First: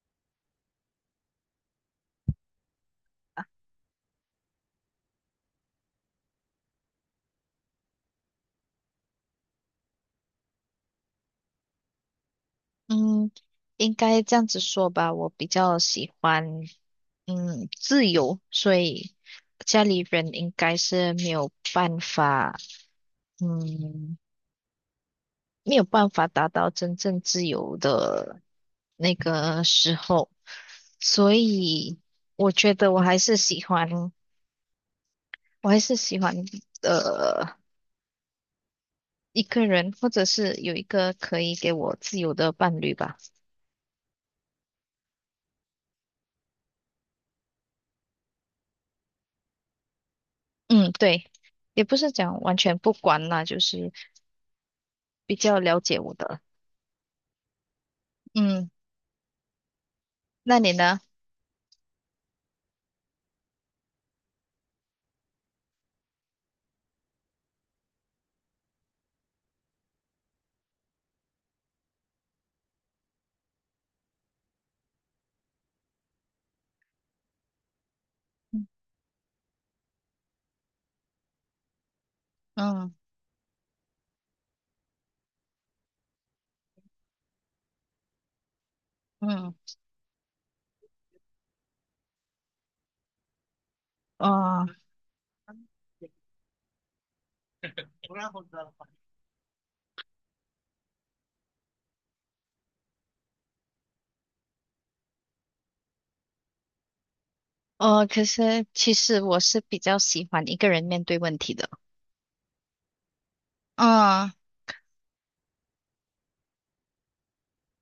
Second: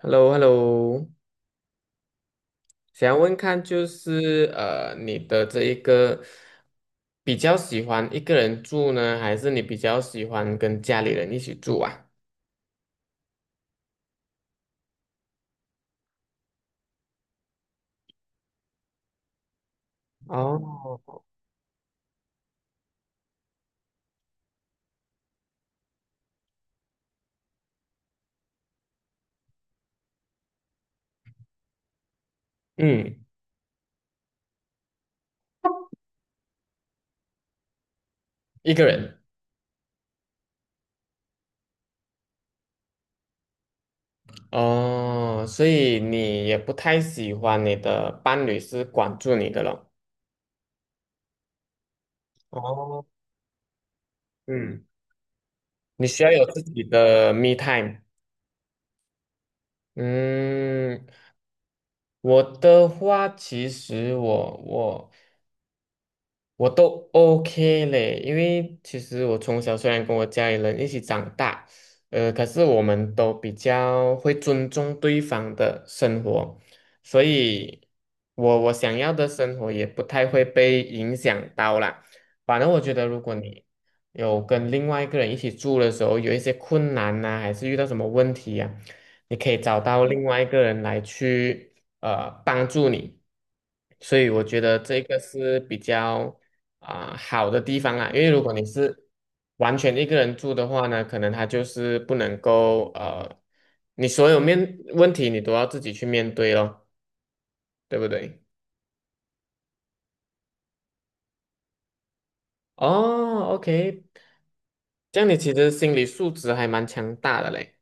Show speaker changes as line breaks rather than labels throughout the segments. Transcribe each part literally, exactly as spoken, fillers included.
h e l l o h e l l o 想要问看就是呃，你的这一个比较喜欢一个人住呢，还是你比较喜欢跟家里人一起住啊？
嗯，应该这样子说吧，我比较喜欢嗯自由，所以家里人应该是
哦。
没有办法，嗯，没有办法达到真正自由的那个时候，所以我觉得我还
嗯。
是喜欢，我还是喜欢呃
一个人。
一个人，或者是有一个可以给我自由的伴侣吧。
哦，所以你也不太喜欢你的伴侣是管住你的了。
嗯，对，也不是讲完全不
哦。
管啦，就是
嗯。
比较了解
你
我
需要
的。
有自己的 me time。
嗯。那你呢？
嗯。我的话，其实我我我都 OK 嘞，因为其实我从小虽然跟我家里人一起长大，呃，可是我们都比较会尊重对方的生活，所以我
嗯
我想要的生活也不太会被影响到啦。反正我
嗯
觉得，如果你有跟另外一个人一起住的时候，有一些困难呐、还是遇到什么问题呀、你可以
嗯
找到另外一个人来去呃帮助你。所以我觉
哦
得这个是比较啊、好的地方啊，因为如果你是完全一个人住的话呢，可能他就是不能够呃，你所有面问题你都要自己去面对咯，对
哦，
不
可
对？
是其实我是比较喜欢一个人面对问题的。
哦，OK，
嗯，
这样你其实心理素质还蛮强大的嘞。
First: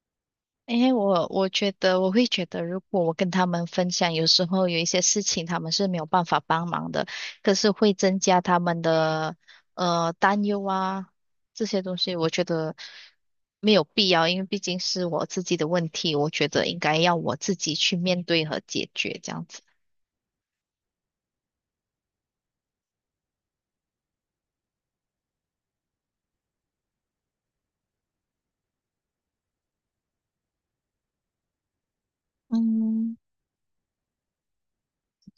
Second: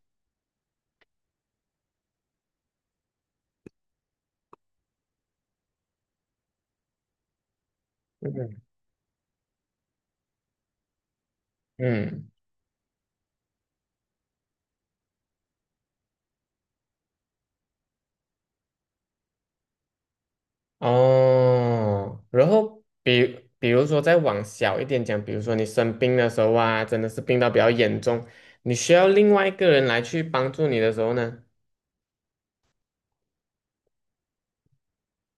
因为我我觉得我会觉得，如果我跟他们分享，有时候有一些事情他们是没有办法帮忙的，可是会增加他
嗯
们的呃担忧啊这些东西，我
嗯。
觉得没有必要，因为毕竟是我自己的问题，我觉得应该要我自己去面对和解决这样子。
哦，然后比比如说再往小一点讲，比如说你生病的时候啊，真的是病到比较严重，你需要另外一个人来去帮助你的时候呢，
嗯。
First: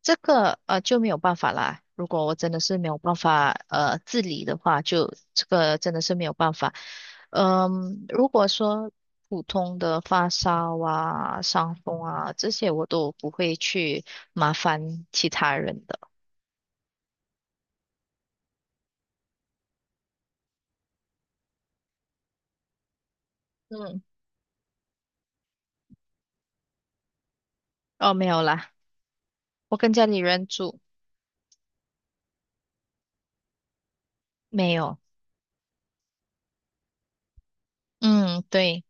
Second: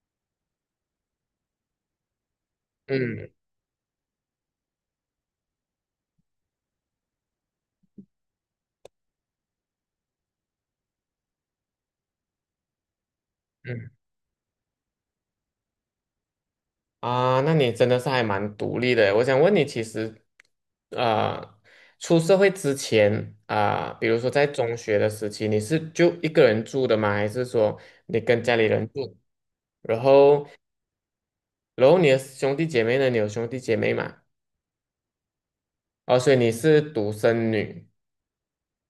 这个呃就没有办法啦。如果我真的是没有办
嗯。
法呃自理的话，就这个真的是没有办法。嗯，如果说普通的发烧啊、伤风啊这些，我都不会去麻烦其他人的。
啊，那你真的是还蛮独立的。我想问你，其实，呃，出社会之前啊，
嗯，
比如说在中学的时期，你是就一个人住的吗？还是说
哦，
你
没有
跟家里
啦，
人住？
我跟
然
家里
后，
人住，
然后你的兄弟姐妹呢？你有兄弟姐妹吗？
没有。
哦，所以你是独生女。
嗯，对，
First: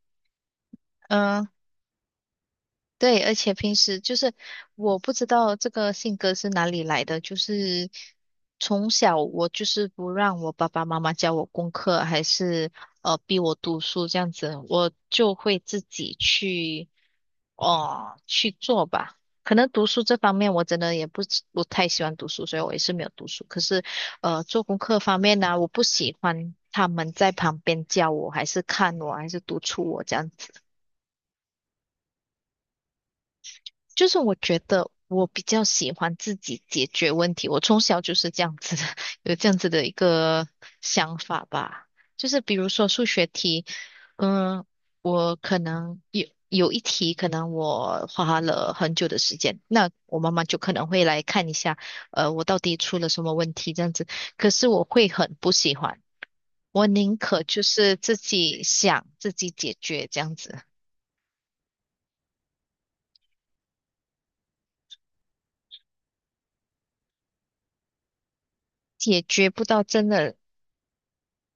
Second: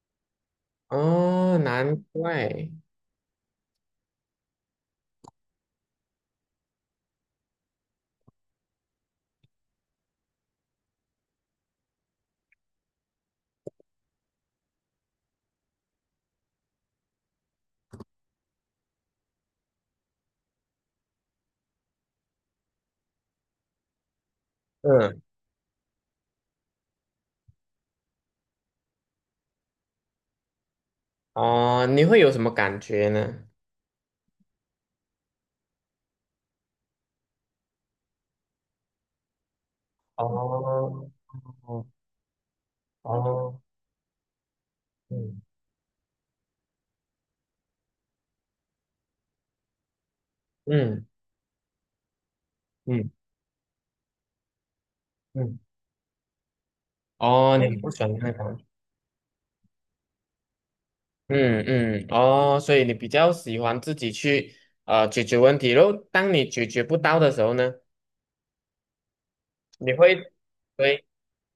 嗯、
哦，难怪。
对，而且平时就是我不知道这个性格是哪里来的，就是从小我就是不让我爸爸妈妈教我功课，还是呃逼我读书这样子，我就会自己去哦、去做吧。可能读书这方面我真的也不是不太喜欢读书，所以我也是没有读书。可是呃做功课方
嗯。
面呢、我不喜欢他们在旁边教我，还是看我，还是督促我这样
哦，你会有什么感觉呢？
就是我觉得我比较喜欢自己解决问题，我从小就是这样子的，有这样子的一个
哦。
想法吧。就是比如说数学
哦。
题，嗯，我
嗯
可能有有一题，可能我花了很久的时间，那我妈妈就可能会
嗯
来看一下，呃，我到底出了
嗯
什么问题这样子。可是我会很不
嗯。
喜欢，我宁可
哦，
就
你不
是
喜欢
自
那个。
己想，自己解决这样子，
嗯嗯。哦，所以你比较喜欢自己去呃解决问题，然后当你解决不到的时候呢，
解决不到
你
真
会
的
对。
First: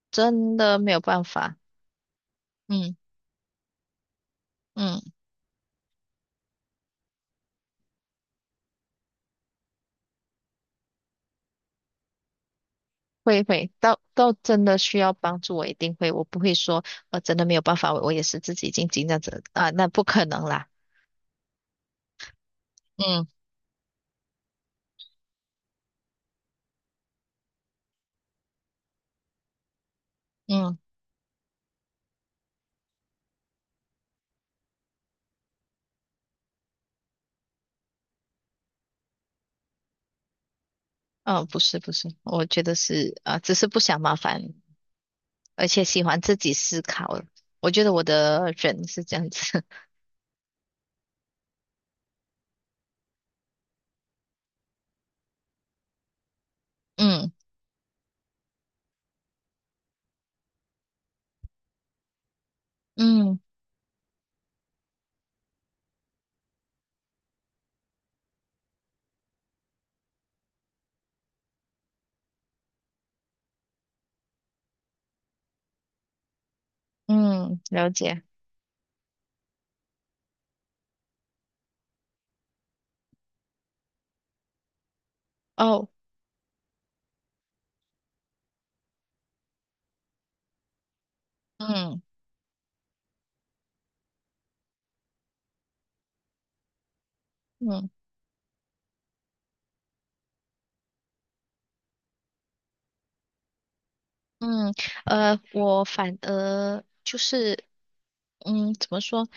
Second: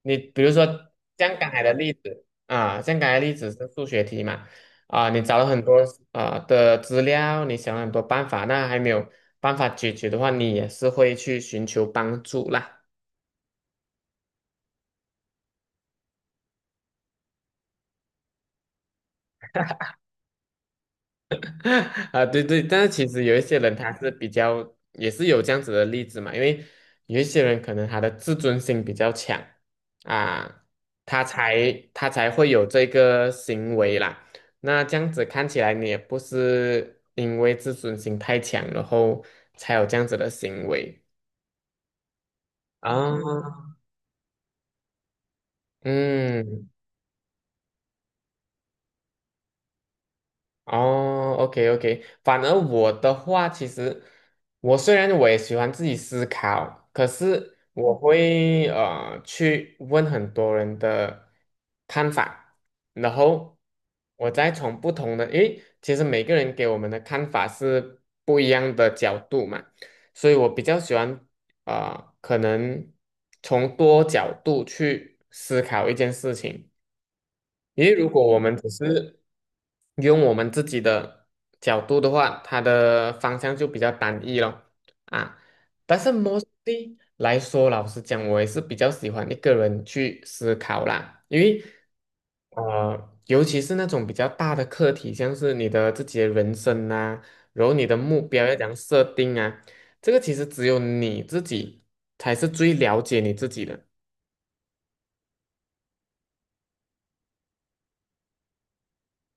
你比如
真
说
的没有办
像刚
法。
才的例子啊，
嗯
像刚才的例子是数学题嘛。
嗯，
啊，你找了很多啊、的资料，你想了很多办法，那还没有办法解决的话，你也是会去寻求帮助啦。
会会，到到真的需要帮助，我一定会，我不会说，呃，真的没有办法，我也是自己静静这样子啊，那不可能啦。
啊，对对，但是其实
嗯
有一些人他是比较也是有这样子的例子嘛，因为有一些人可能他的自尊心比较强啊，
嗯，
他才他才会有这个行为啦。那这样子看起来，你也不是因为自尊心太强，然后才有这样子的行为
嗯，不是不是，我觉得
啊。
是啊，呃只是不想麻烦，而且喜欢自己
嗯。
思考。我觉得我的人是这样子。
哦，OK OK，反而我的话，其实我虽然我也喜欢自己思考，可
嗯
是我会呃去问很多人的看法，然
嗯
后我再从不同的，诶，其实每个人给我们的看法是不一样的角度嘛，所以我比较喜欢呃可能从多角度去思考一件事情。
嗯，
因
了
为如
解。
果我们只是用我们自己的角度的话，它的方向就比较单一了啊。
哦，
但是 mostly 来说，老实讲，我也是比较喜欢一个人去思考啦，因为
嗯
呃，尤其是那种比较大的课题，像是你的自己的人生啊，然后你
嗯
的目标要怎样设定啊，这个其实只有你自己才是最了解你自己的。
嗯，呃，我反而就是，嗯，怎么说？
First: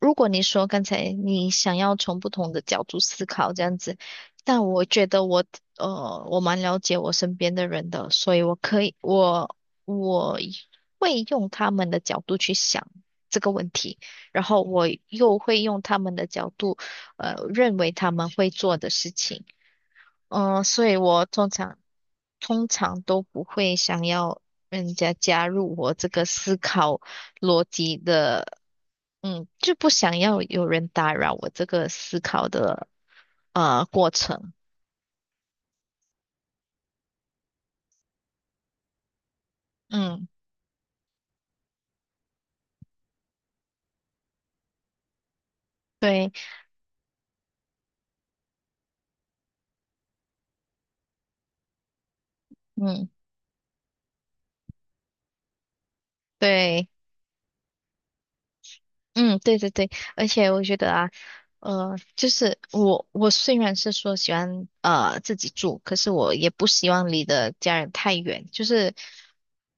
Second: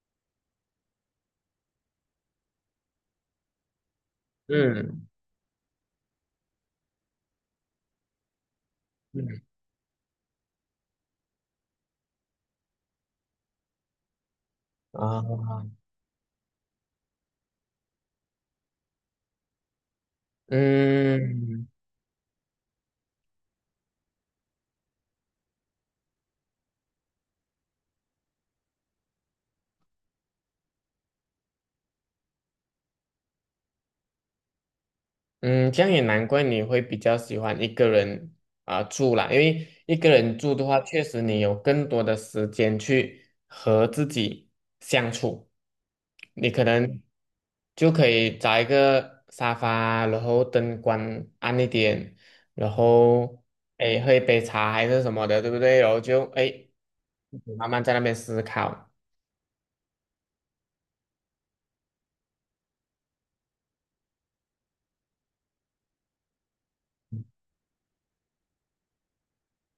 如果你说刚才你想要从不同的角度思考这样子，但我觉
嗯
得我呃我蛮了解我身边的人的，所以我可以
嗯。
我我会用他们的角度去想这个问题，然后我又会
啊。
用他们的角度呃认为他们会做的事情。嗯、所以我通
嗯。
常通常都不会想要人家加入我这个思考逻辑的，嗯，就不想要有人打扰我这个思考的呃过程。
嗯，这样也难怪你会比较喜欢一个人啊、住啦，因为一个
嗯，
人住的话，确实你有更多的时间去和自己相处，
对，
你可能就可以找一个沙发，然后灯光暗一点，然
嗯，
后诶喝一杯茶还是什么的，对不对？然后就诶
对。
慢慢在那边思考，
嗯，对对对，而且我觉得啊，呃，就是我我虽然是说喜欢呃自己住，可是我也不希望离的家人太远，就是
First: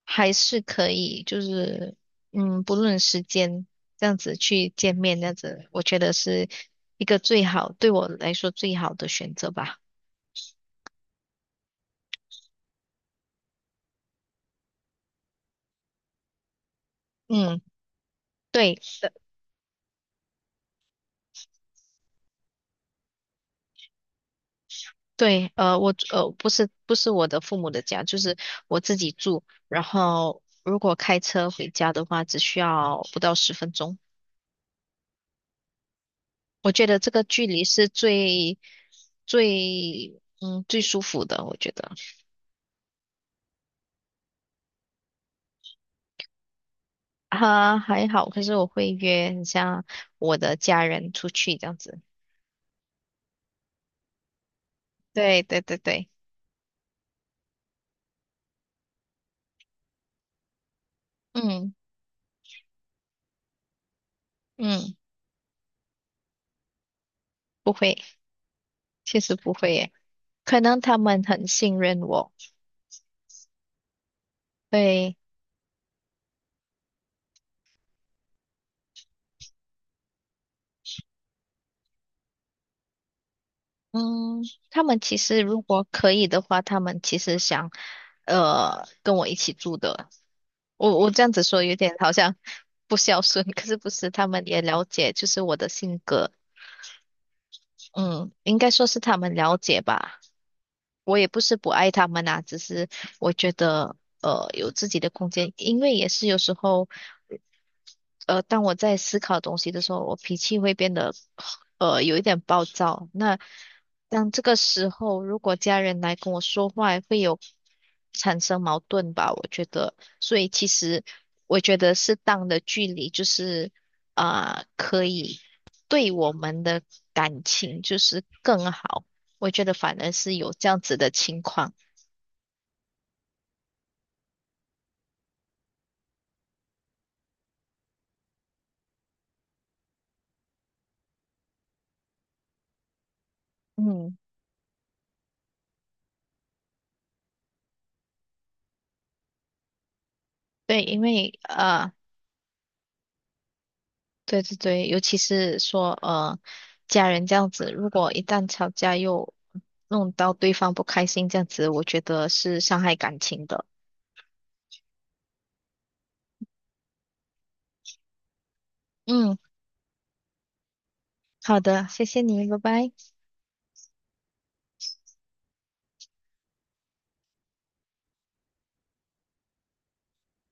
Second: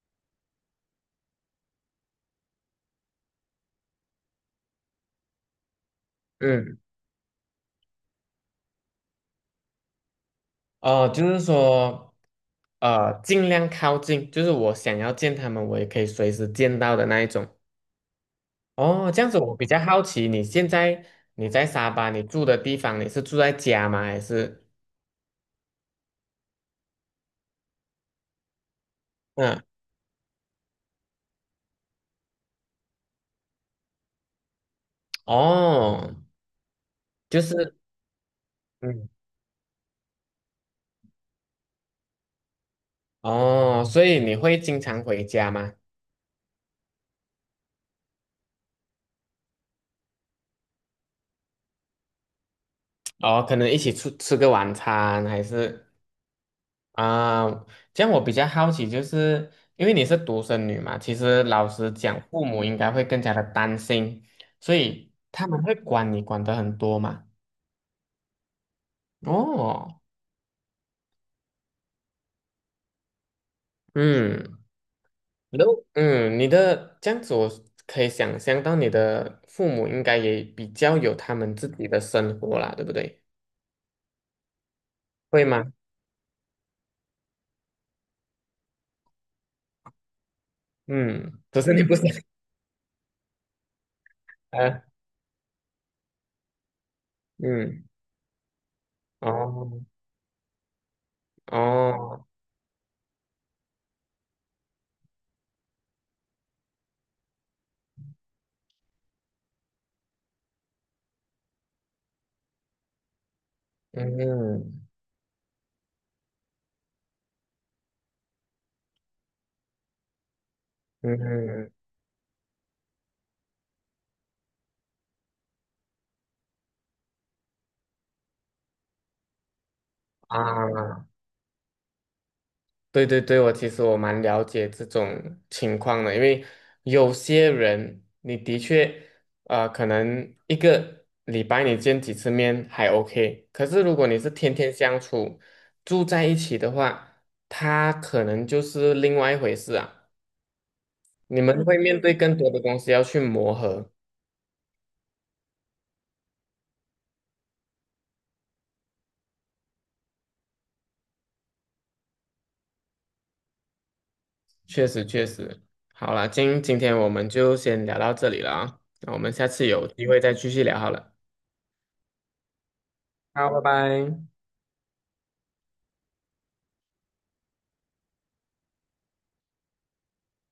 还是可以，就是嗯，不论时间这样子去见面，这样子我觉得是
嗯。
一个最好，对我来说最好的选择吧。
哦，就是说，呃，尽量靠近，就是我想要见他们，我也可以随时见到的那一种。
嗯，对。
哦，这样子我比较好奇，你现在你在沙巴，你住的地方，你是住在家吗？还是
对，呃，我呃不是不是我的父母的家，就是我自己住。
嗯。
然后如果开车回家的话，只需要不到十分钟。
哦，
我觉得这个
就
距离
是
是最
嗯。
最嗯最舒服的，我觉得
哦，所以你会经常回家吗？
哈还好。可是我会约很像我的家人出去这样子。
哦，可能一起出吃个晚餐，
对
还
对对
是？
对，
啊，这样我比较好奇，就是因为你是独生女嘛，其实老
嗯
实讲，父母应该会更加的担心，所
嗯，
以他们会管你管得很多嘛。
不会，确实不会耶。
哦。
可能他们很信任我，
嗯。
对。
然后嗯，你的这样子，我可以想象到你的父母应该也比较有他们自己的生活啦，对不对？
嗯，他们其实
会
如
吗？
果可以的话，他们其实想，呃，跟我一起住的。我我这样
嗯，
子说
只是
有
你
点
不想。
好像不孝顺，可是不是，他们 也
呃，
了解就是我的性格，
嗯。
嗯，应该说是他们了解
哦。
吧。我也不是不爱他
哦。
们啊，只是我觉得呃有自己的空间，因为也是有时候呃当我在思考东西的时候，我脾气会变得呃有一点暴躁。那当这个
嗯
时候，如果家人来跟我说话，会有产生矛盾吧？我觉得，所以其实
嗯
我
嗯。
觉得适当的距离就是啊、可以。对我们的感情就是更好。我觉得反而是有这样子
啊。
的情况。
对对对，我其实我蛮了解这种情况的，因为有些人你的确，呃，可能一个礼拜你见几次面还 OK，可是如果
嗯
你是天天相处，住在一起的话，他可能就是另外一回事啊。
对，因为
你们会
呃，
面对更多的东西要去磨合，
对对对，尤其是说呃，家人这样子，如果一旦吵架又弄到对方不开心，这样子，我觉得是伤害感情的。
确实确实。好了，今今天我们就先聊到这里了啊，那我们
嗯，
下次有机会再继续聊好了。
好的，谢谢你，拜拜。
好，拜拜。